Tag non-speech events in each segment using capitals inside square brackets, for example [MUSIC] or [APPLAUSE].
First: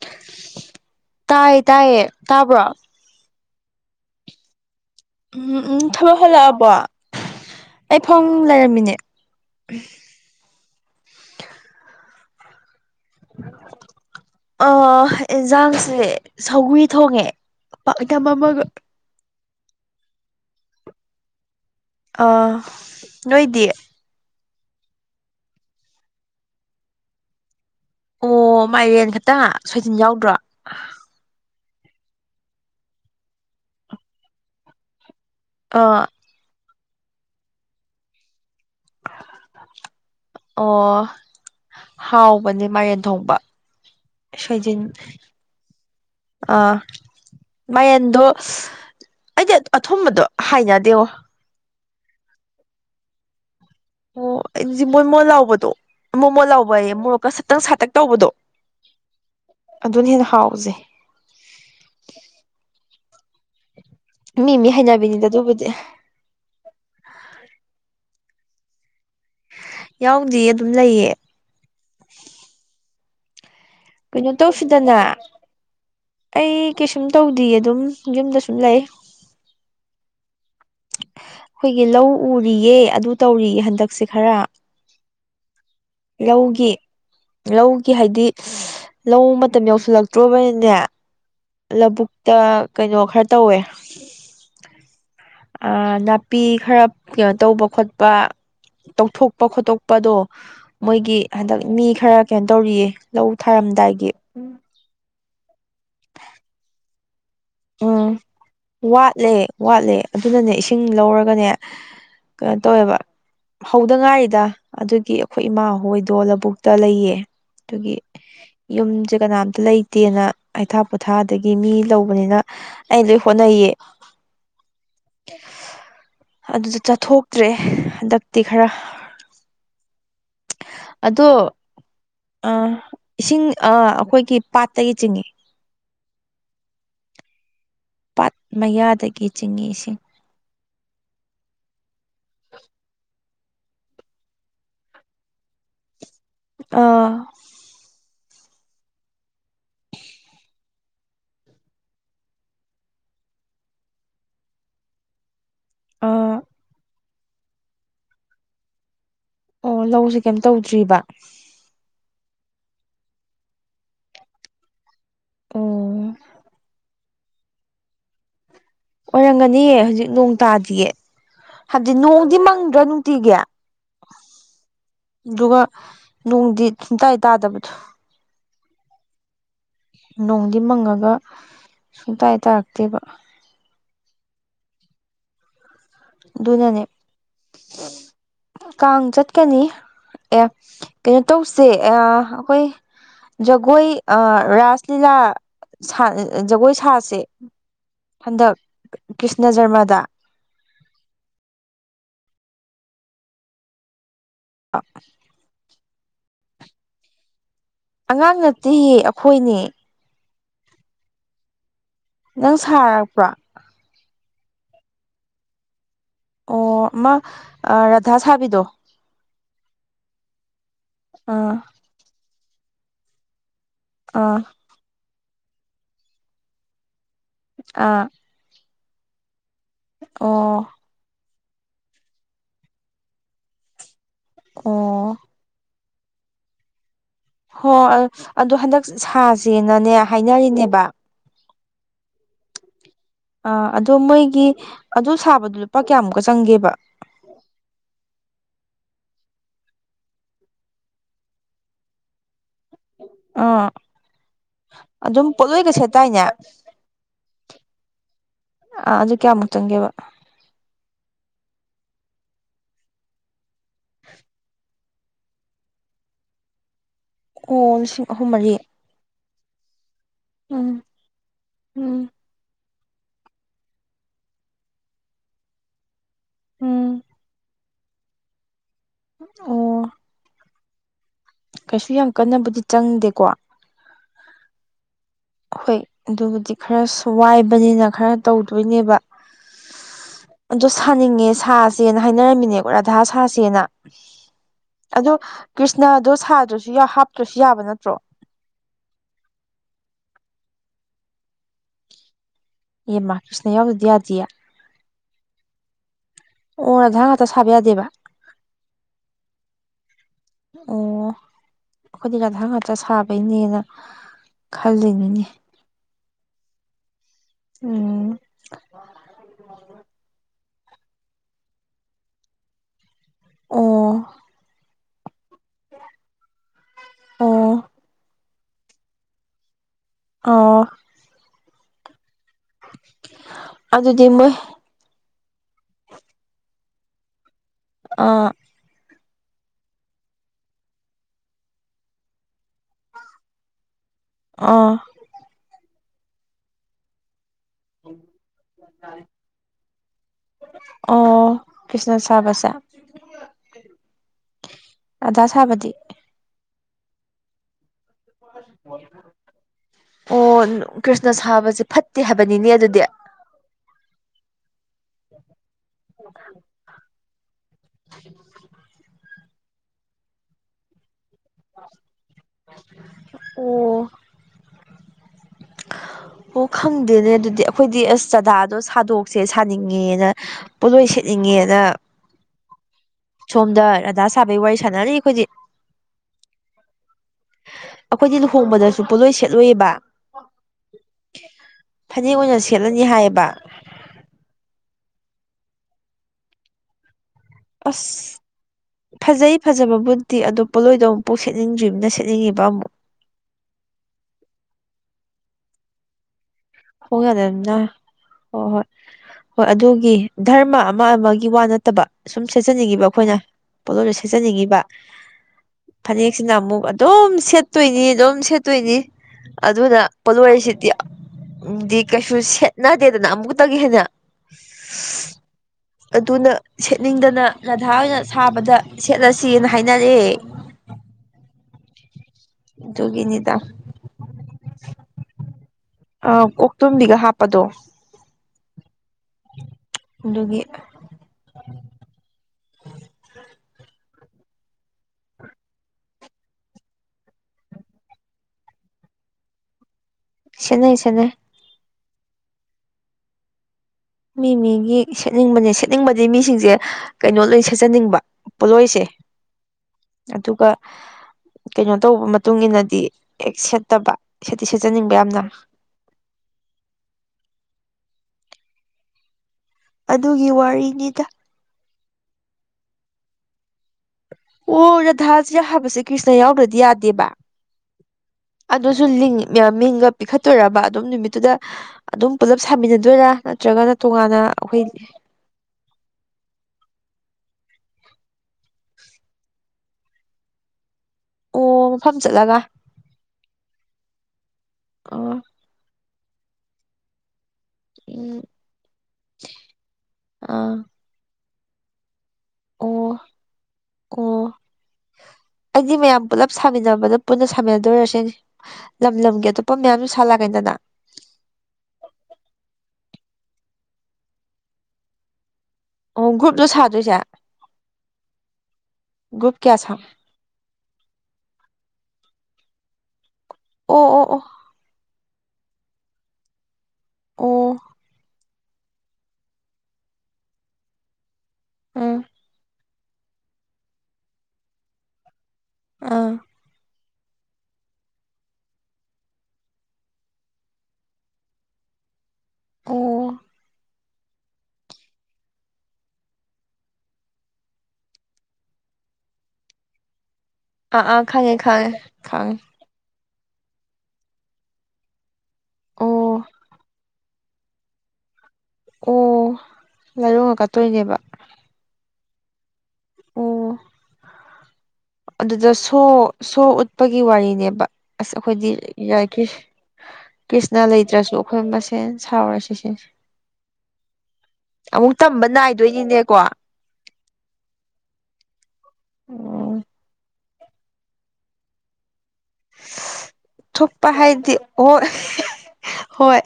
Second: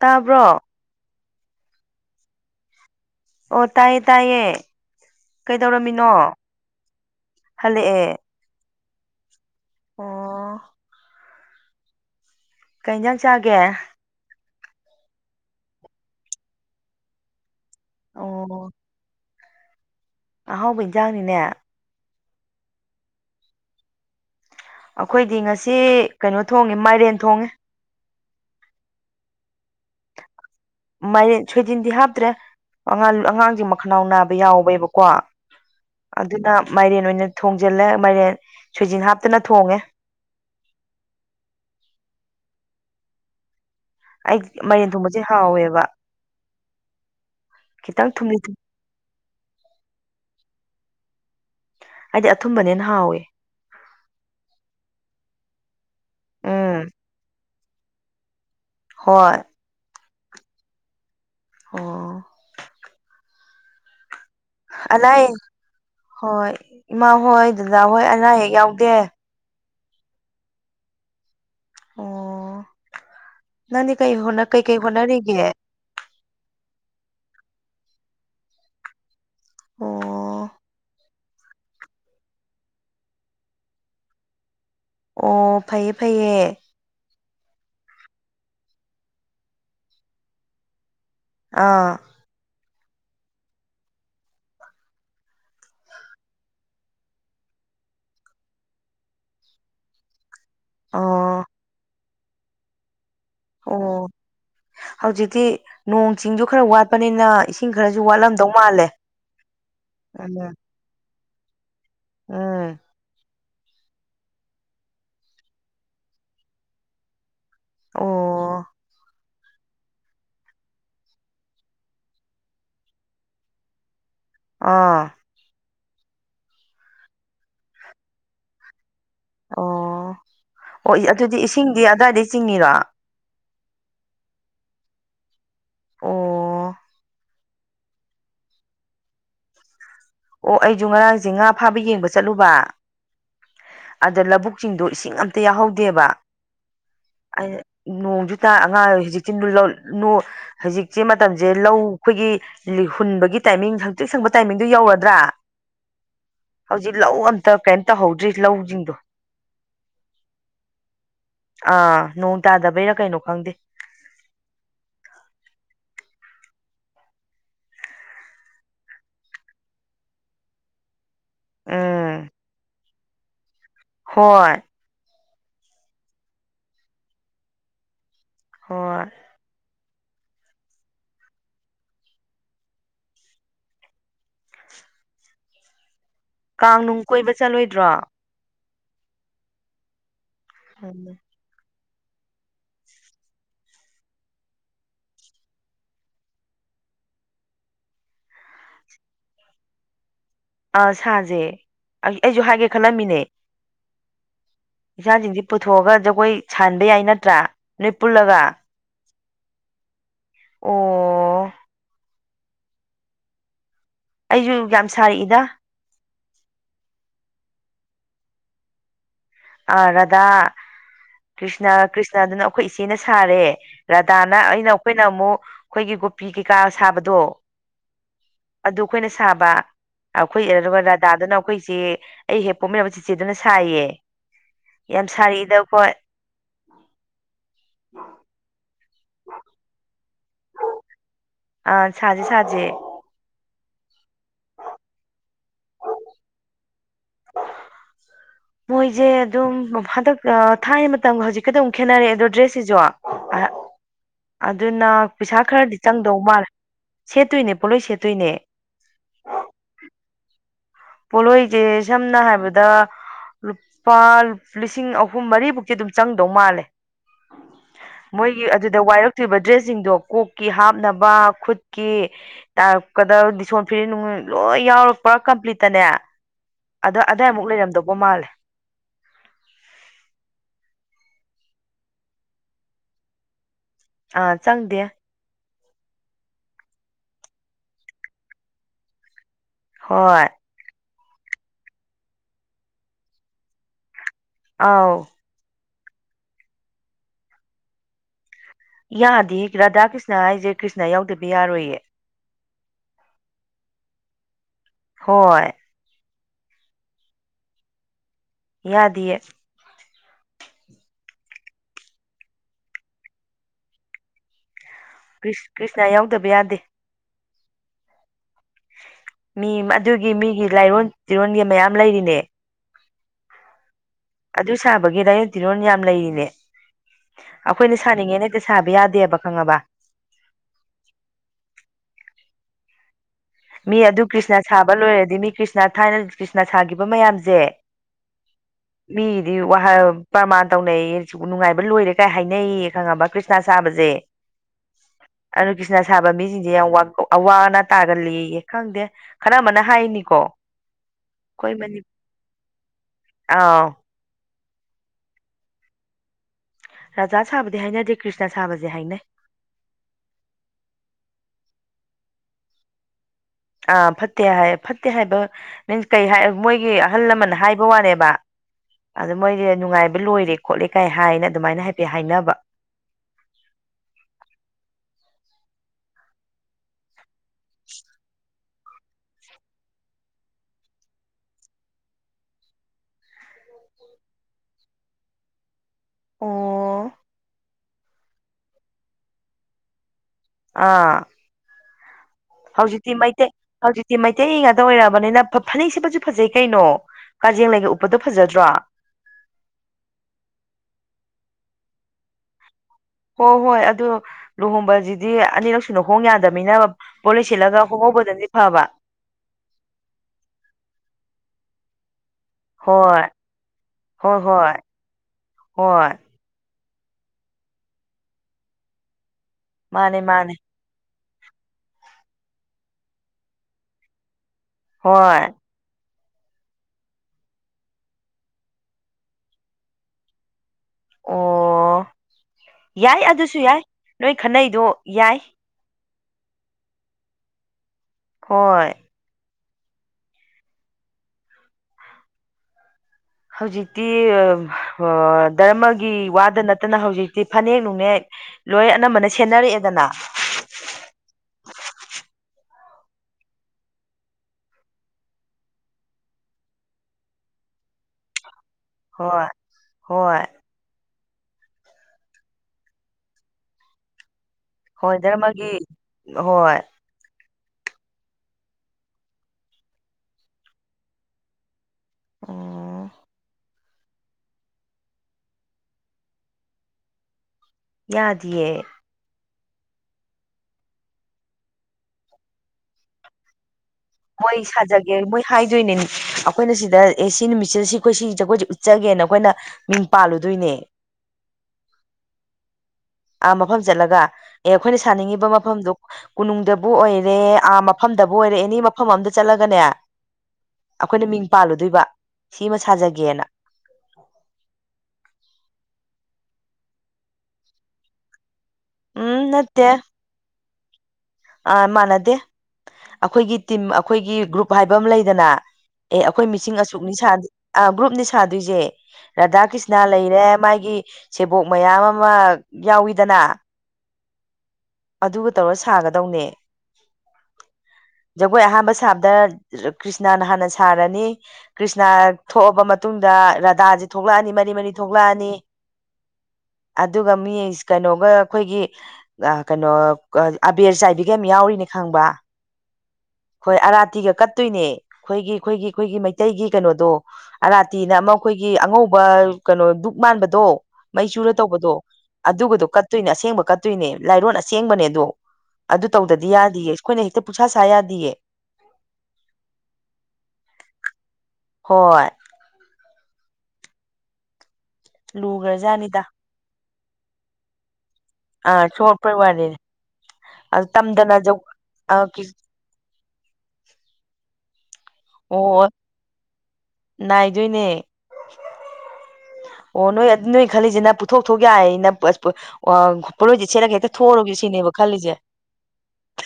ꯇꯥꯕ꯭ꯔꯣ ꯇꯥꯏ ꯇꯥꯏꯌꯦ ꯇꯥꯕ꯭ꯔꯣ ꯑꯣ ꯇꯥꯏ ꯌꯦ ꯇꯥꯏꯌꯦ ꯎꯝ ꯎꯝ ꯀꯩꯗꯧꯔꯝꯃꯤꯅꯣ ꯊꯕꯛ ꯍꯜꯂꯛꯑꯕꯣ ꯑꯩ ꯍꯜꯂꯛꯑꯦ ꯐꯃꯨꯡ ꯂꯩꯔꯝꯃꯤꯅꯦ ꯑꯣ ꯀꯩꯏꯟꯖꯥꯡ ꯆꯥꯒꯦ ꯑ ꯏꯟꯖꯥꯡꯁꯦ ꯁꯧꯒꯔꯤ ꯊꯣꯡꯉꯦ ꯄꯥꯛꯅꯝ ꯑꯃꯒ ꯑꯣ ꯑꯍꯥꯎꯕ ꯏꯟꯖꯥꯡꯅꯤꯅꯦ ꯑ ꯅꯣꯏꯗꯤ ꯑꯩꯈꯣꯏꯗꯤ ꯉꯁꯤ ꯀꯩꯅꯣ ꯊꯣꯡꯉꯦ ꯃꯥꯏꯔꯦꯟ ꯊꯣꯡꯉꯦ ꯑꯣ ꯃꯥꯏꯔꯦꯟ ꯈꯛꯇ ꯁꯣꯏꯖꯤꯟ ꯌꯥꯎꯗ꯭ꯔꯣ ꯃꯥꯏꯔꯦꯟ ꯁꯣꯏꯖꯤꯟꯗꯤ ꯍꯥꯞꯇ꯭ꯔꯦ ꯑꯉꯥꯡꯁꯤꯡ ꯃꯈꯅꯥꯎ ꯅꯥꯕ ꯌꯥꯎꯌꯦꯕꯀꯣ ꯑꯥ ꯑꯗꯨꯅ ꯃꯥꯏꯔꯦꯟ ꯑꯣꯏꯅ ꯊꯣꯡꯖꯤꯜꯂꯦ ꯃꯥꯏꯔꯦꯟ ꯁꯣꯏꯖꯤꯟ ꯍꯥꯞꯇꯅ ꯊꯣꯡꯉꯦ ꯑꯣ ꯍꯥꯎꯕꯅꯦ ꯃꯥꯔꯦꯟ ꯊꯣꯡꯕ ꯑꯩ ꯁꯣꯢꯖꯤꯟ ꯃꯥꯏꯔꯦꯟ ꯊꯣꯡꯕꯁꯦ ꯍꯥꯎꯋꯦꯕ ꯑ ꯈꯤꯇꯪ ꯃꯌꯦꯟꯗꯣ ꯊꯨꯝꯂꯤ ꯊꯨꯝ ꯑꯩꯗꯤ ꯑꯊꯨꯝꯕꯗꯣ ꯍꯥꯏꯅꯗꯦꯕꯣ ꯑꯩꯏꯗꯤ ꯑꯊꯨꯝꯕ ꯍꯦꯟꯅ ꯍꯥꯎꯋꯦ ꯑꯣ ꯑꯩꯗꯤ ꯃꯣꯟ ꯃꯣꯟ ꯂꯥꯎꯕꯗꯣ ꯃꯣꯃꯣꯟ ꯂꯥꯎꯕꯌꯦ ꯎꯝ ꯑꯩ ꯃꯣꯔꯣꯛꯀ ꯁꯇꯛ ꯁꯥꯠꯇꯛ ꯇꯧꯕꯗꯣ ꯍꯣꯏ ꯑꯗꯨꯅ ꯍꯦꯟꯅ ꯍꯥꯎꯖꯩ ꯑꯣ ꯃꯤ ꯃꯤ ꯑꯅꯥ ꯍꯩꯅꯕꯤꯅꯤꯗ ꯑꯌꯦꯛ ꯑꯗꯨꯕꯨꯗꯤ ꯍꯣꯏ ꯏꯃꯥ ꯍꯣꯏ ꯗꯗꯥ ꯍꯣꯏ ꯑꯅꯥ ꯑꯌꯦꯛ ꯌꯥꯎꯗꯦ ꯌꯥꯎꯗꯤꯌꯦ ꯑꯗꯨꯝ ꯂꯩꯌꯦ ꯑꯣ ꯅꯪꯗꯤ ꯀꯩ ꯀꯩꯅꯣ ꯍꯣꯠꯅ ꯀꯩꯀꯩ ꯇꯧꯁꯤꯗꯅ ꯍꯣꯠꯅꯔꯤꯒꯦ ꯑꯩ ꯀꯩꯁꯨꯝ ꯇꯧꯗꯤꯌꯀ ꯑꯗꯨꯝ ꯌꯨꯝꯗ ꯁꯨꯝ ꯂꯩ ꯑꯣ ꯑꯩꯈꯣꯏꯒꯤ ꯂꯧ ꯎꯔꯤꯌꯦ ꯑꯗꯨ ꯇꯧꯔꯤꯌꯦ ꯍꯟꯗꯛꯁꯦ ꯈꯔ ꯑꯣ ꯐꯩꯌꯦ ꯐꯩꯌꯦ ꯂꯧꯒꯤ ꯂꯧꯒꯤ ꯍꯥꯏꯗꯤ ꯂꯧ ꯃꯇꯝ ꯌꯧꯁꯤꯜꯂꯛꯇ꯭ꯔꯣꯕꯅꯤꯅꯦ ꯑꯥ ꯂꯧꯕꯨꯛꯇ ꯀꯩꯅꯣ ꯈꯔ ꯇꯧꯋꯦ ꯅꯥꯄꯤ ꯈꯔ ꯀꯩꯅꯣ ꯇꯧꯕ ꯈꯣꯠꯄ ꯇꯧꯊꯣꯛ ꯄ ꯈꯣꯠꯇꯣꯛꯄꯗꯣ ꯃꯣꯏꯒꯤ ꯑꯣ ꯍꯟꯗꯛ ꯃꯤ ꯈꯔ ꯀꯩꯅꯣ ꯇꯧꯔꯤꯌꯦ ꯂꯧ ꯑꯣ ꯊꯥꯔꯝꯗꯥꯏꯒꯤ ꯎꯝ ꯍꯧꯖꯤꯛꯇꯤ ꯅꯣꯡ ꯆꯤꯡꯁꯨ ꯈꯔ ꯋꯥꯠꯄꯅꯤꯅ ꯏꯁꯤꯡ ꯈꯔꯁꯨ ꯎꯝ ꯋꯥꯠꯂꯝꯗꯧ ꯃꯥꯜꯂꯦ ꯋꯥꯠꯂꯦ ꯋꯥꯠꯂꯦ ꯑꯗꯨꯅꯅꯦ ꯎꯝ ꯏꯁꯤꯡ ꯂꯧꯔꯒꯅꯦ ꯀꯩꯅꯣ ꯎꯝ ꯇꯧꯋꯦꯕ ꯍꯧꯗ ꯉꯥꯏꯔꯤꯗ ꯑꯗꯨꯒꯤ ꯑꯩꯈꯣꯏ ꯏꯃꯥ ꯍꯣꯏꯗꯣ ꯂꯧꯕꯨꯛꯇ ꯂꯩꯌꯦ ꯑꯗꯨꯒꯤ ꯑꯣ ꯌꯨꯝꯁꯦ ꯀꯅꯥꯝꯇ ꯂꯩꯇꯦꯅ ꯍꯩꯊꯥ ꯄꯣꯊꯥꯗꯒꯤ ꯃꯤ ꯂꯧꯕꯅꯤꯅ ꯑꯩ ꯂꯣꯢ ꯍꯣꯠꯅꯩꯌꯦ ꯑꯥ ꯑꯗꯨꯗ ꯆꯠꯊꯣꯛꯇ꯭ꯔꯦ ꯍꯟꯗꯛꯇꯤ ꯈꯔ ꯑꯣ ꯑꯣ ꯑꯗꯣ ꯑꯗꯨꯗꯤ ꯏꯁꯤꯡꯗꯤ ꯑꯗꯋꯥꯏꯗꯩ ꯆꯤꯡꯉꯤꯔꯣ ꯏꯁꯤꯡ ꯑ ꯑꯩꯈꯣꯏꯒꯤ ꯄꯥꯠꯇꯒꯤ ꯆꯤꯡꯏ ꯑꯣ ꯄꯥꯠ ꯃꯌꯥꯗꯒꯤ ꯆꯤꯡꯏ ꯏꯁꯤꯡ ꯑꯣ ꯑꯩꯁꯨ ꯉꯔꯥꯡꯁꯦ ꯉꯥ ꯐꯥꯕ ꯌꯦꯡꯕ ꯆꯠꯂꯨꯕ ꯑꯗ ꯂꯧꯕꯨꯛꯁꯤꯡꯗꯣ ꯏꯁꯤꯡ ꯑꯝꯇ ꯌꯥꯎꯍꯧꯗꯦꯕ ꯑꯥ ꯑꯩ ꯅꯣꯡꯖꯨ ꯇꯥ ꯑꯉꯥꯡ ꯍꯖꯤꯛꯇꯤꯡꯗꯨ ꯂꯧ ꯅꯣꯡ ꯍꯖꯤꯛꯆꯦ ꯃꯇꯝꯖꯦ ꯂꯧ ꯑꯈꯣꯏꯒꯤ ꯍꯨꯟꯕꯒꯤ ꯇꯥꯏꯃꯤꯡ ꯁꯪꯇꯤꯛ ꯁꯪꯕ ꯇꯥꯏꯃꯤꯡꯗꯣ ꯌꯧꯔ ꯗ꯭ꯔꯥ ꯑꯥ ꯍꯧꯖꯤꯛ ꯂꯧ ꯑꯝꯇ ꯀꯩꯅꯣ ꯇꯧꯍꯧꯗ꯭ꯔꯤ ꯂꯧꯖꯤꯡꯗꯣ ꯑꯣ ꯂꯧꯖꯦ ꯀꯩꯝ ꯇꯧꯗ꯭ꯔꯤꯕꯥ ꯑꯥ ꯅꯣꯡ ꯇꯥꯗꯕꯩꯔꯥ ꯀꯩꯅꯣ ꯈꯪꯗꯦ ꯑꯣ ꯑꯣꯏꯔꯝꯒꯅꯤꯌꯦ ꯍꯧꯖꯤꯛ ꯅꯣꯡ ꯇꯥꯗꯤꯌꯦ ꯍꯥꯏꯕꯗꯤ ꯎꯝ ꯅꯣꯡꯗꯤ ꯃꯪꯗ꯭ꯔꯥ ꯅꯨꯡꯇꯤꯒꯤ ꯍꯣꯏ ꯑꯗꯨꯒ ꯅꯣꯡꯗꯤ ꯁꯨꯡꯇꯥꯗꯤ ꯇꯥꯗꯕꯗꯣ ꯍꯣꯏ ꯅꯣꯡꯗꯤ ꯃꯪꯉꯒ ꯁꯨꯡꯇꯥꯗꯤ ꯇꯥꯔꯛꯇꯦꯕ ꯀꯥꯡ ꯑꯗꯨꯅꯅꯦ ꯅꯨꯡ ꯀꯣꯏꯕ ꯆꯠꯂꯣꯏꯗ꯭ꯔꯣ ꯀꯥꯡ ꯆꯠꯀꯅꯤ ꯑꯦ ꯀꯩꯅꯣ ꯇꯧꯁꯦ ꯑꯦ ꯑꯩꯈꯣꯏ ꯖꯒꯣꯏ ꯑ ꯔꯥꯁ ꯂꯤꯂꯥ ꯁꯥ ꯖꯒꯣꯏ ꯁꯥꯁꯦ ꯍꯟꯗꯛ ꯀ꯭ꯔꯤꯁꯅ ꯖꯔꯃꯗ ꯑ ꯁꯥꯖꯦ ꯑꯩ ꯑꯩꯖꯨ ꯍꯥꯏꯒꯦ ꯈꯜꯂꯝꯃꯤꯅꯦ ꯏꯆꯤꯖꯤꯡꯖꯦ ꯄꯨꯊꯣꯛꯑꯒ ꯖꯒꯣꯏ ꯁꯥꯥꯍꯟꯕ ꯌꯥꯏ ꯅꯠꯇ꯭ꯔꯥ ꯅꯣꯏ ꯑꯉꯥꯡ ꯄꯨꯜꯂꯒ ꯅꯠꯇꯤꯌꯦ ꯑꯩꯈꯣꯏꯅꯦ ꯑꯣ ꯅꯪ ꯁꯥꯔꯛꯄ꯭ꯔꯣ ꯑꯩꯖꯨ ꯌꯥꯝ ꯁꯥꯔꯛꯏꯗ ꯑꯣ ꯑꯃ ꯑ ꯔꯥꯙꯥ ꯁꯥꯕꯤꯗꯣ ꯑ ꯔꯥꯙꯥ ꯑꯥ ꯀ꯭ꯔꯤꯁꯅ ꯀ꯭ꯔꯤꯁꯅꯗꯨꯅ ꯑꯩꯈꯣꯏ ꯏꯆꯦꯅ ꯁꯥꯔꯦ ꯑꯥ ꯔꯗꯥꯅ ꯑꯩꯅ ꯑꯩꯈꯣꯏꯅ ꯑꯃꯨꯛ ꯑꯩꯈꯣꯏꯒꯤ ꯒꯨꯞꯄꯤ ꯀꯩꯀꯥ ꯁꯥꯕꯗꯣ ꯑꯥ ꯑꯗꯨ ꯑꯩꯈꯣꯏꯅ ꯁꯥꯕ ꯑꯩꯈꯣꯏ ꯑꯣ ꯑꯗꯨꯒ ꯔꯥꯗꯥꯗꯨꯅ ꯑꯩꯈꯣꯏ ꯆꯦ ꯑꯩ ꯍꯦꯛ ꯄꯣꯛꯃꯤꯟꯅꯕ ꯆꯤꯆꯦꯗꯨꯅ ꯁꯥꯏꯌꯦ ꯌꯥꯝ ꯑꯣ ꯁꯥꯔꯛꯏꯗ ꯑꯩꯈꯣꯏ ꯍꯣꯏ ꯑꯗꯣ ꯍꯟꯗꯛ ꯁꯥꯖꯦꯅꯅꯦ ꯍꯥꯏꯅꯔꯤꯅꯦꯕ ꯑ ꯁꯥꯖꯦ ꯁꯥꯖꯦ ꯑ ꯑꯗꯣ ꯃꯣꯏꯒꯤ ꯑꯗꯨ ꯁꯥꯕꯗꯨ ꯂꯨꯄꯥ ꯀꯌꯥꯃꯨꯛꯀ ꯆꯪꯒꯦꯕ ꯃꯣꯏꯖꯦ ꯑꯗꯨꯝ ꯍꯟꯗꯛ ꯑ ꯊꯥꯏꯅ ꯃꯇꯝꯒ ꯍꯧꯖꯤꯛꯀꯗꯤ ꯑꯃꯨꯛ ꯈꯦꯠꯅꯔꯛꯑꯦ ꯑꯗꯣ ꯗ꯭ꯔꯦꯁꯖꯤꯖꯨ ꯑꯥ ꯑꯗꯨꯅ ꯑꯗꯨꯝ ꯄꯤꯁꯥ ꯄꯣꯠꯂꯣꯏꯒ ꯈꯔꯗꯤ ꯆꯪꯗꯧ ꯁꯦꯠꯇꯥꯏꯅꯦ ꯃꯥꯜꯂꯦ ꯁꯦꯠꯇꯣꯏꯅꯦ ꯄꯣꯠꯂꯣꯏ ꯁꯦꯠꯇꯣꯏꯅꯦ ꯑ ꯑꯗꯨ ꯀꯌꯥꯃꯨꯛ ꯆꯪꯒꯦꯕ ꯄꯣꯠꯂꯣꯏꯖꯦ ꯁꯝꯅ ꯍꯥꯏꯕꯗ ꯂꯨꯄꯥ ꯂꯤꯁꯤꯡ ꯑꯍꯨꯝ ꯃꯔꯤ ꯕꯨꯛꯇꯤ ꯑꯗꯨꯝ ꯆꯪꯗꯧ ꯃꯥꯜꯂꯦ ꯑꯣ ꯂꯤꯁꯤꯡ ꯑꯍꯨꯝ ꯃꯣꯏꯒꯤ ꯃꯔꯤ ꯑꯗꯨꯗ ꯋꯥꯏꯔꯛ ꯇ꯭ꯔꯤꯕ ꯗ꯭ꯔꯦꯁꯖꯤꯡꯗꯣ ꯀꯣꯛꯀꯤ ꯎꯝ ꯍꯥꯞꯅꯕ ꯈꯨꯠꯀꯤ ꯎꯝ ꯇꯥꯔꯛꯀꯗꯕ ꯗꯤꯁꯣꯟ ꯐꯤꯔꯤꯟ ꯅꯨꯡ ꯂꯣꯏ ꯌꯥꯎꯔ ꯄꯨꯔꯥ ꯀꯝꯄ꯭ꯂꯤꯠꯇꯅꯦ ꯎꯝ ꯑꯗ ꯑꯗꯥꯏꯃꯨꯛ ꯂꯩꯔꯝꯗꯧꯕ ꯃꯥꯜꯂꯦ ꯑꯣ ꯀꯩꯁꯨ ꯌꯥꯝ ꯀꯟꯅꯕꯨꯗꯤ ꯆꯪꯗꯦꯀꯣ ꯑꯥ ꯆꯪꯗꯦ ꯍꯣꯏ ꯑꯗꯨꯕꯨꯗꯤ ꯈꯔꯁꯨ ꯋꯥꯏꯕꯅꯤꯅ ꯈꯔ ꯇꯧꯗꯣꯏꯅꯦꯕ ꯍꯣꯏ ꯑꯗꯣ ꯁꯥꯅꯤꯡꯉꯦ ꯁꯥꯁꯦꯅ ꯍꯥꯏꯅꯔꯝꯃꯤꯅꯦꯀꯣ ꯔꯥꯙꯥ ꯁꯥꯁꯦꯅ ꯑꯥꯎ ꯑꯗꯣ ꯀ꯭ꯔꯤꯁꯅꯗꯣ ꯁꯥꯗ꯭ꯔꯁꯨ ꯌꯥ ꯍꯥꯞꯇ꯭ꯔꯁꯨ ꯌꯥꯕ ꯅꯠꯇ꯭ꯔꯣ ꯌꯥꯗꯤꯌꯦ ꯔꯥꯙꯥ ꯀ꯭ꯔꯤꯁꯅ ꯍꯥꯏꯖꯦ ꯀ꯭ꯔꯤꯁꯅ ꯌꯥꯎꯗꯕ ꯌꯥꯔꯣꯏꯌꯦ ꯌꯦꯃꯥ ꯀ꯭ꯔꯤꯁꯅ ꯌꯥꯎꯗꯗꯤ ꯌꯥꯗꯤꯌꯦ ꯍꯣꯏ ꯑꯣ ꯑꯗꯥꯡ ꯉꯥꯛꯇ ꯁꯥꯕ ꯌꯥꯗꯦꯕ ꯌꯥꯗꯤꯌꯦ ꯑꯣ ꯑꯩꯈꯣꯏꯗꯤ ꯔꯥꯙ ꯉꯥꯛꯇ ꯁꯥꯕꯩꯅꯦꯅ ꯈꯜꯂꯤꯅꯤ ꯀ꯭ꯔꯤꯁ ꯀ꯭ꯔꯤꯁꯅꯥ ꯌꯥꯎꯗꯕ ꯌꯥꯗꯦ ꯎꯝ ꯃꯤ ꯑꯗꯨꯒꯤ ꯃꯤꯒꯤ ꯂꯥꯏꯔꯣꯟ ꯇꯤꯔꯣꯟꯒꯤ ꯃꯌꯥꯝ ꯂꯩꯔꯤꯅꯦ ꯑꯣ ꯑꯗꯨ ꯁꯥꯕꯒꯤ ꯂꯥꯏꯌꯣꯟ ꯇꯤꯔꯣꯟ ꯌꯥꯝ ꯂꯩꯔꯤꯅꯦ ꯑꯣ ꯑꯩꯈꯣꯏꯅ ꯁꯥꯅꯤꯡꯉꯦꯅ ꯁꯥꯕ ꯌꯥꯗꯦꯕ ꯈꯪꯉꯕ ꯑꯣ [UNINTELLIGIBLE] ꯃꯤ ꯑꯗꯨ ꯃꯣꯏ ꯀ꯭ꯔꯤꯁꯅ ꯁꯥꯕ ꯂꯣꯏꯔꯗꯤ ꯃꯤ ꯀ꯭ꯔꯤꯁꯅ ꯊꯥꯏꯅ ꯀ꯭ꯔꯤꯁꯅ ꯁꯥꯒꯤꯈꯤꯕ ꯃꯌꯥꯝꯁꯦ ꯑꯥ [UNINTELLIGIBLE] ꯃꯤꯗꯤ ꯋꯥꯍ ꯄ꯭ꯔꯃꯥꯟ ꯇꯧꯅꯩꯌꯦ ꯅꯨꯡꯉꯥꯏꯕ ꯂꯣꯏꯔꯦ ꯀꯥꯏ ꯍꯥꯏꯅꯩꯌꯦ ꯈꯪꯉꯕ ꯀ꯭ꯔꯤꯁꯅ ꯁꯥꯕꯁꯦ ꯑꯣ ꯑꯗꯨ ꯀ꯭ꯔꯤꯁꯅ ꯁꯥꯕ ꯃꯤꯁꯤꯡꯁꯦ ꯌꯥꯝ ꯑꯋꯥ ꯑꯅꯥ ꯇꯥꯒꯜꯂꯦ ꯈꯪꯗꯦ ꯈꯔ ꯑꯃꯅ ꯍꯥꯏꯅꯤꯀꯣ ꯑꯣ ꯑꯩꯈꯣꯏ ꯃꯅꯤ ꯀ꯭ꯔꯤꯁꯅ ꯁꯥꯕꯁꯦ ꯑꯥꯎ ꯔꯙ ꯁꯥꯕꯈꯤ ꯔꯙ ꯁꯥꯕꯗꯤ ꯍꯥꯏꯅꯗꯦ ꯀ꯭ꯔꯤꯁꯅ ꯁꯥꯕꯁꯦ ꯍꯥꯏꯅꯩ ꯑꯣ ꯀ꯭ꯔꯤꯁꯅ ꯁꯥꯕꯁꯦ ꯐꯠꯇꯦ ꯍꯥꯏꯕꯅꯤꯅꯦ ꯑꯗꯨꯗꯤ ꯑꯥ ꯐꯠꯇꯦ ꯍꯥꯏ ꯐꯠꯇꯦ ꯍꯥꯏꯕ ꯃꯤꯟꯁ ꯀꯩ ꯍꯥꯏ ꯃꯣꯏꯒꯤ ꯑꯍꯜ ꯂꯃꯟ ꯍꯥꯏꯕ ꯋꯥꯅꯦꯕ ꯑꯗꯨ ꯃꯣꯏꯗꯤ ꯅꯨꯡꯉꯥꯏꯕ ꯂꯣꯏꯔꯦ ꯈꯣꯠꯂꯦ ꯀꯥꯏ ꯍꯥꯏꯅ ꯑꯗꯨꯃꯥꯏꯅ ꯍꯥꯏꯐꯦꯠ ꯍꯥꯏꯅꯕ ꯑꯣ ꯑꯣ ꯈꯪꯗꯦꯅꯦ ꯑꯗꯨꯗꯤ ꯑꯩꯈꯣꯏꯗꯤ ꯑꯁ ꯆꯥꯗꯥꯗꯣ ꯁꯥꯗꯣꯛ ꯁꯦ ꯁꯥꯅꯤꯡꯉꯦꯅ ꯄꯣꯠꯂꯣꯏ ꯁꯦꯠꯅꯤꯡꯉꯦꯅ ꯁꯣꯝꯗ ꯔꯙꯥ ꯁꯥꯕꯒꯤ ꯋꯥꯔꯤ ꯁꯥꯟꯅꯔꯤ ꯑꯩꯈꯣꯏꯖꯤ ꯑꯣ ꯑꯩꯈꯣꯏꯗꯤ ꯂꯨꯍꯣꯡꯕꯗꯁꯨ ꯄꯣꯠꯂꯣꯏ ꯁꯦꯠꯂꯣꯏꯑꯕ ꯑꯥ ꯐꯅꯦꯛ ꯑꯣꯏꯅ ꯁꯦ ꯍꯧꯖꯤꯛꯇꯤ ꯃꯩꯇꯩ ꯍꯧꯖꯤꯛꯇꯤ ꯃꯩꯇꯩꯉꯛꯇ ꯑꯣꯏꯑꯔꯕꯅꯤꯅ ꯐꯅꯦꯛꯁꯤꯦ ꯐꯁꯨ ꯐꯖꯩ ꯀꯩꯅꯣ ꯀꯥꯖꯦꯡ ꯂꯩꯒ ꯎꯞꯄꯇꯣ ꯑꯁ ꯐꯖꯗ꯭ꯔꯣ ꯐꯖꯩ ꯐꯖꯕꯕꯨꯗꯤ ꯑꯇꯣ ꯄꯣꯂꯣꯏꯗꯣ ꯑꯃꯨꯛ ꯄꯥꯎ ꯁꯦꯠꯅꯤꯡꯗ꯭ꯔꯤꯕꯝꯅ ꯁꯦꯠꯅꯤꯡꯉꯤꯕ ꯑꯃꯨꯛ ꯍꯣꯏ ꯍꯣꯏ ꯑꯗꯨ ꯂꯨꯍꯣꯡꯕꯁꯤꯗꯤ ꯑꯅꯤꯔꯛ ꯁꯅꯨ ꯍꯣꯡ ꯌꯥꯗꯕꯃꯤꯅ ꯍꯣꯡ ꯄꯣꯠꯂꯣꯏ ꯌꯥꯗꯕꯅꯤꯅ ꯁꯦꯠꯂꯒ ꯍꯣꯡꯍꯧꯕꯅꯗꯤ ꯍꯣꯏ ꯍꯣꯏ ꯐꯕ ꯍꯣꯏ ꯑꯗꯨꯒꯤ ꯙꯔꯃ ꯑꯃ ꯑꯃꯒꯤ ꯋꯥ ꯅꯠꯇꯕ ꯁꯨꯝ ꯁꯦꯠꯆꯅꯤꯡꯉꯤꯕ ꯍꯣꯏ ꯑꯩꯈꯣꯏꯅ ꯄꯣꯠꯂꯣꯁ ꯍꯣꯏ ꯍꯣꯏ ꯁꯦꯠꯆꯅꯤꯡꯉꯤꯕ ꯍꯣꯏ ꯐꯅꯦꯛ ꯁꯤꯅ ꯑꯃꯨꯛ ꯑꯗꯨꯝ ꯁꯦꯠꯇꯣꯏꯅꯤ ꯑꯗꯨꯝ ꯁꯦꯠꯇꯣꯏꯅꯤ ꯑꯗꯨꯅ ꯃꯥꯅꯦ ꯃꯥꯅꯦ ꯄꯣꯠꯂꯣꯏꯁꯤꯗꯤ ꯎꯗꯤ ꯀꯩꯁꯨ ꯁꯦꯠꯅꯗꯦꯗꯅ ꯑꯃꯨꯛꯇꯒꯤ ꯍꯦꯟꯅ ꯍꯣꯏ ꯑꯗꯨꯅ ꯁꯦꯠꯅꯤꯡꯗꯅ ꯔꯙꯥ ꯑꯣꯏꯅ ꯁꯥꯕꯗ ꯁꯦꯠꯂꯁꯤꯦꯅ ꯍꯥꯏꯅꯔꯦ ꯑꯣ ꯌꯥꯏ ꯑꯗꯨꯒꯤꯅꯤꯗ ꯑꯗꯨꯁꯨ ꯌꯥꯏ ꯅꯣꯏ ꯈꯟꯅꯩꯗꯣ ꯌꯥꯏ ꯑ ꯀꯣꯛꯇꯨꯝꯝꯕꯤꯒ ꯍꯥꯞꯄꯗꯣ ꯍꯣꯏ ꯑꯗꯨꯒꯤ ꯍꯧꯖꯤꯛꯇꯤ ꯗꯔꯃꯒꯤ ꯋꯥꯗ ꯅꯠꯇꯅ ꯍꯧꯖꯤꯛꯇꯤ ꯐꯅꯦꯛ ꯅꯨꯡꯅꯦꯛ ꯂꯣꯏ ꯑꯅꯝꯕꯅ ꯁꯦꯟꯅꯔꯛꯑꯦꯗꯅ ꯁꯦꯠꯅꯩ ꯁꯦꯠꯅꯩ ꯃꯤ ꯃꯤꯒꯤ ꯁꯦꯠꯅꯤꯡꯕꯅꯦ ꯁꯦꯠꯅꯤꯡꯕꯗꯤ ꯃꯤꯁꯤꯡꯁꯦ ꯀꯩꯅꯣ ꯂꯣꯏ ꯁꯦꯠꯆꯅꯤꯡꯕ ꯄꯣꯠꯂꯣꯏꯁꯦ ꯍꯣꯏ ꯍꯣꯏ ꯑꯗꯨꯒꯒ ꯀꯩꯅꯣ ꯇꯧꯕ ꯃꯇꯨꯡꯟꯅꯗꯤ ꯍꯦꯛ ꯁꯦꯠꯇꯕ ꯁꯦ ꯁꯦꯠ ꯍꯣꯏ ꯗꯔꯃꯒꯤ ꯍꯣꯏ ꯑꯗꯨꯒꯤ ꯋꯥꯔꯤꯅꯤꯗ ꯑ ꯑꯣ ꯔꯥꯙꯥꯁꯤꯦ ꯍꯥꯏꯕꯁꯦ ꯀ꯭ꯔꯤꯁꯅ ꯌꯥꯎꯗ꯭ꯔꯗꯤ ꯌꯥꯗꯦꯕ ꯌꯥꯗꯌꯦꯦ ꯁꯨ ꯃꯤꯡꯒ ꯄꯤꯈꯠꯇꯣꯏꯔꯕ ꯑꯗꯨꯝ ꯅꯨꯃꯤꯠꯇꯨꯗ ꯑꯗꯨꯝ ꯄꯨꯜꯂꯞ ꯁꯥꯃꯤꯟꯅꯗꯣꯏꯔꯥ ꯅꯠꯇ꯭ꯔꯒꯅ ꯇꯣꯉꯥꯟꯅ ꯑꯩꯈꯣꯏ ꯍꯥꯏꯥꯏꯗꯣꯏꯅꯦ ꯑꯩꯈꯣꯏꯅ ꯁꯤꯗ ꯑꯦ ꯁꯤ ꯅꯨꯃꯤꯠꯁꯤꯗ ꯁꯤ ꯑꯩꯈꯣꯏ ꯁꯤ ꯖꯒꯣꯏꯁꯦ ꯎꯠꯆꯒꯦꯅ ꯑꯩꯈꯣꯏꯅ ꯃꯤꯡ ꯄꯥꯜꯂꯨꯗꯣꯏꯅꯦ ꯑꯣ ꯃꯐꯝ ꯆꯠꯂꯒ ꯑ ꯃꯐꯝ ꯆꯠꯂꯒ ꯑꯦ ꯑꯩꯈꯣꯏꯅ ꯑꯣ ꯁꯥꯅꯤꯡꯉꯤꯕ ꯃꯐꯝꯗꯨꯣ ꯀꯣꯅꯨꯡꯗꯕꯨ ꯑꯣꯏꯔꯦ ꯑꯥ ꯃꯐꯝꯗꯕꯨ ꯎꯝ ꯑꯣꯏꯔꯦ ꯑꯦꯅꯤ ꯃꯐꯝ ꯑꯝꯗ ꯆꯠꯂꯒꯅꯦ ꯑꯥ ꯑꯩꯈꯣꯏꯅ ꯃꯤꯡ ꯄꯥꯜꯂꯨꯗꯣꯏꯕ ꯁꯤꯃ ꯑꯣ ꯁꯥꯖꯒꯦꯅ ꯑꯣ ꯑꯩꯗꯤ ꯃꯌꯥꯝ ꯄꯨꯂꯞ ꯁꯥꯃꯤꯟꯅꯕꯗ ꯄꯨꯟꯅ ꯁꯥꯃꯤꯟꯅꯗꯣꯏꯔꯁꯅꯦ ꯂꯝ ꯂꯝꯒꯤ ꯎꯝ ꯑꯇꯣꯞꯄ ꯅꯠꯇꯦ ꯃꯌꯥꯝꯁꯨ ꯁꯥꯠꯂꯛꯑꯀꯥꯏꯗꯅ ꯑ ꯃꯥꯟꯅꯗꯦ ꯑꯩꯈꯣꯏꯒꯤ ꯇꯤꯝ ꯑꯩꯈꯣꯏꯒꯤ ꯒ꯭ꯔꯨꯞ ꯍꯥꯏꯕ ꯑꯃ ꯂꯩꯗꯅ ꯑꯦ ꯑꯣ ꯑꯩꯈꯣꯏ ꯒ꯭ꯔꯨꯞꯂꯣ ꯃꯤꯆ ꯑꯁꯨꯛꯅꯤ ꯁꯥꯗꯣꯏꯁꯦ ꯁꯥꯗ ꯑꯥ ꯒ꯭ꯔꯨꯞꯅꯤ ꯁꯥꯗꯣꯏꯁꯦ ꯒ꯭ꯔꯨꯞ ꯔꯥꯙꯥ ꯀꯌꯥ ꯁꯥ ꯀ꯭ꯔꯤꯁꯅꯥ ꯂꯩꯔꯦ ꯃꯥꯒꯤ ꯁꯦꯕꯣꯛ ꯃꯌꯥꯝ ꯑꯃ ꯌꯥꯎꯋꯤꯗꯅ ꯎ ꯑꯣ ꯑꯣ ꯑꯗꯨꯒ ꯇꯧꯔ ꯁꯥꯒꯗꯧꯅꯦ ꯑꯣ ꯖꯒꯣꯏ ꯑꯍꯥꯟꯕ ꯁꯥꯕꯗ ꯀ꯭ꯔꯤꯁꯅꯥꯅ ꯍꯥꯟꯅ ꯁꯥꯔꯅꯤ ꯀ꯭ꯔꯤꯁꯅꯥ ꯑꯥ ꯊꯣꯛꯑꯕ ꯃꯇꯨꯡꯗ ꯔꯥꯙꯁꯤꯦ ꯊꯣꯛꯂꯛꯑꯅꯤ ꯃꯔꯤ ꯃꯔꯤ ꯊꯣꯛꯂꯛꯑꯅꯤ ꯑꯥ ꯑꯗꯨꯒ ꯃꯤ ꯀꯩꯅꯣꯒ ꯑꯩꯈꯣꯏꯒꯤ ꯀꯩꯅꯣ ꯑꯕꯦꯔ ꯆꯥꯏꯕꯤꯒꯩꯝ ꯌꯥꯎꯔꯤꯅꯤ ꯈꯪꯕ ꯑꯣ ꯍꯣꯏ ꯑꯔꯥꯇꯤꯒ ꯀꯠꯇꯣꯏꯅꯦ ꯑꯩꯈꯣꯏꯒꯤ ꯑꯩꯈꯣꯏꯒꯤ ꯑꯩꯈꯣꯏꯒꯤ ꯃꯩꯇꯩꯒꯤ ꯀꯩꯅꯣꯗꯣ ꯑꯔꯥꯇꯤꯅ ꯑꯃ ꯑꯩꯈꯣꯏꯒꯤ ꯑꯉꯧꯕ ꯀꯩꯅꯣ ꯗꯨꯛ ꯃꯥꯟꯕꯗꯣ ꯑꯥ ꯑꯥ ꯃꯩꯆꯨꯔ ꯈꯪꯉꯦ ꯈꯪꯉꯦ ꯇꯧꯕꯗꯣ ꯈꯪꯉꯦ ꯑꯗꯨꯒꯗꯣ ꯀ ꯀꯠꯇꯣꯏꯅꯦ ꯑꯁꯦꯡꯕ ꯀꯠꯇꯣꯏꯅꯦ ꯂꯥꯏꯔꯣꯟ ꯑꯁꯦꯡꯕꯅꯦ ꯑꯗꯣ ꯑꯗꯨ ꯑꯣ ꯇꯧꯗꯗꯤ ꯌꯥꯗꯌꯦ ꯑꯩꯈꯣꯏꯅ ꯍꯦꯛꯇ ꯄꯨꯁꯥ ꯁꯥ ꯌꯥꯗꯤꯌꯦꯦ ꯑꯣ ꯂꯥꯏꯑꯣꯨꯡꯉꯀꯠꯇꯣꯏꯅꯦꯕ ꯍꯣꯏ ꯑꯣ ꯑꯗꯨꯗ ꯁꯣ ꯂꯨꯒ꯭ꯔꯖꯥꯠꯅꯤꯗ ꯁꯣ ꯎꯠꯄꯒꯤ ꯋꯥꯔꯤꯅꯦꯕ ꯑꯁ ꯑꯩꯈꯣꯏꯗꯤ ꯑꯥ ꯁꯣꯛꯄꯩ ꯌꯥꯏꯈꯤ ꯋꯥꯅꯤꯅꯦ ꯑꯗꯨ ꯀ꯭ꯔꯤꯁꯅ ꯂꯩꯇ꯭ꯔꯁꯨ ꯇꯝꯗꯅ ꯖꯧ ꯑꯩꯈꯣꯏ ꯃꯁꯦꯟ ꯑꯥ ꯀꯤꯁ ꯁꯥꯎꯔ ꯁꯤꯁꯦ ꯑꯃꯨꯛ ꯇꯝꯕ ꯑꯣ ꯅꯥꯏꯗꯣꯏꯅꯤꯅꯦꯀꯣ ꯅꯥꯏꯗꯣꯏꯅꯦ ꯑꯣ ꯑꯣ ꯅꯣꯏ ꯅꯣꯏ ꯈꯜꯂꯤꯁꯤꯅ ꯄꯨꯊꯣꯛ ꯊꯣꯛꯣꯛ ꯌꯥꯏꯅ ꯑ ꯄꯨꯔꯣꯏꯁꯦ ꯁꯦꯠꯂꯒ ꯊꯨꯞꯄ ꯍꯦꯛꯇ ꯍꯥꯏꯗꯤ ꯊꯣꯛꯎꯨꯁꯨꯦ ꯁꯤꯅꯦꯕ ꯍꯣꯏ ꯈꯜꯂꯤꯁꯦ ꯍꯣꯏ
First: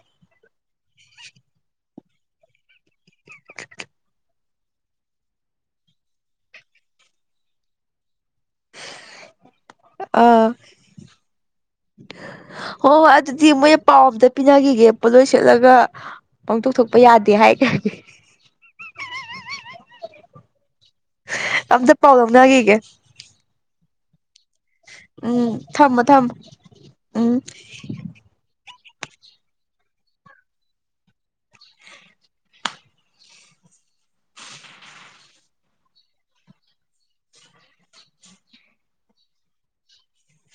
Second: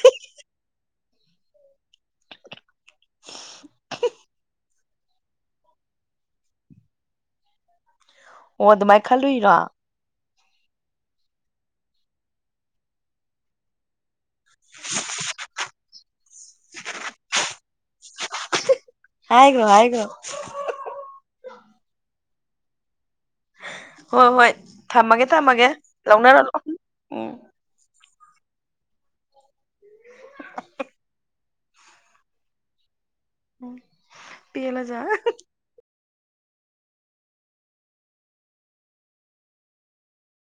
ꯑꯣ ꯑꯗꯨꯃꯥꯏꯅ ꯈꯜꯂꯨꯏꯔꯥ ꯑꯥ ꯍ ꯑꯗꯨꯗꯤ ꯃ ꯄꯥꯎꯗ ꯄꯤꯅꯈꯤꯒꯦ ꯄꯣꯠꯂꯣꯏ ꯁꯦꯠꯂꯒ ꯄꯥꯡꯊꯣꯛ ꯊꯣꯛꯄ ꯌꯥꯗꯦ ꯍꯥꯏꯇꯥꯔꯗꯤ ꯍꯥꯏꯒꯣ ꯍꯥꯏꯒ꯭ꯔꯣ ꯑꯝꯇ ꯄꯥꯎ ꯂꯧꯅꯒꯤꯒꯦ ꯍꯣꯏ ꯍꯣꯏ ꯊꯝꯃꯒꯦ ꯎꯝ ꯊꯝꯃꯒꯦ ꯊꯝꯃꯣ ꯊꯝꯃꯣ ꯂꯧꯅꯔꯝꯃꯣ [UNINTELLIGIBLE] [UNINTELLIGIBLE] ꯎ ꯄꯤꯌꯦꯂꯖ [INAUDIBLE]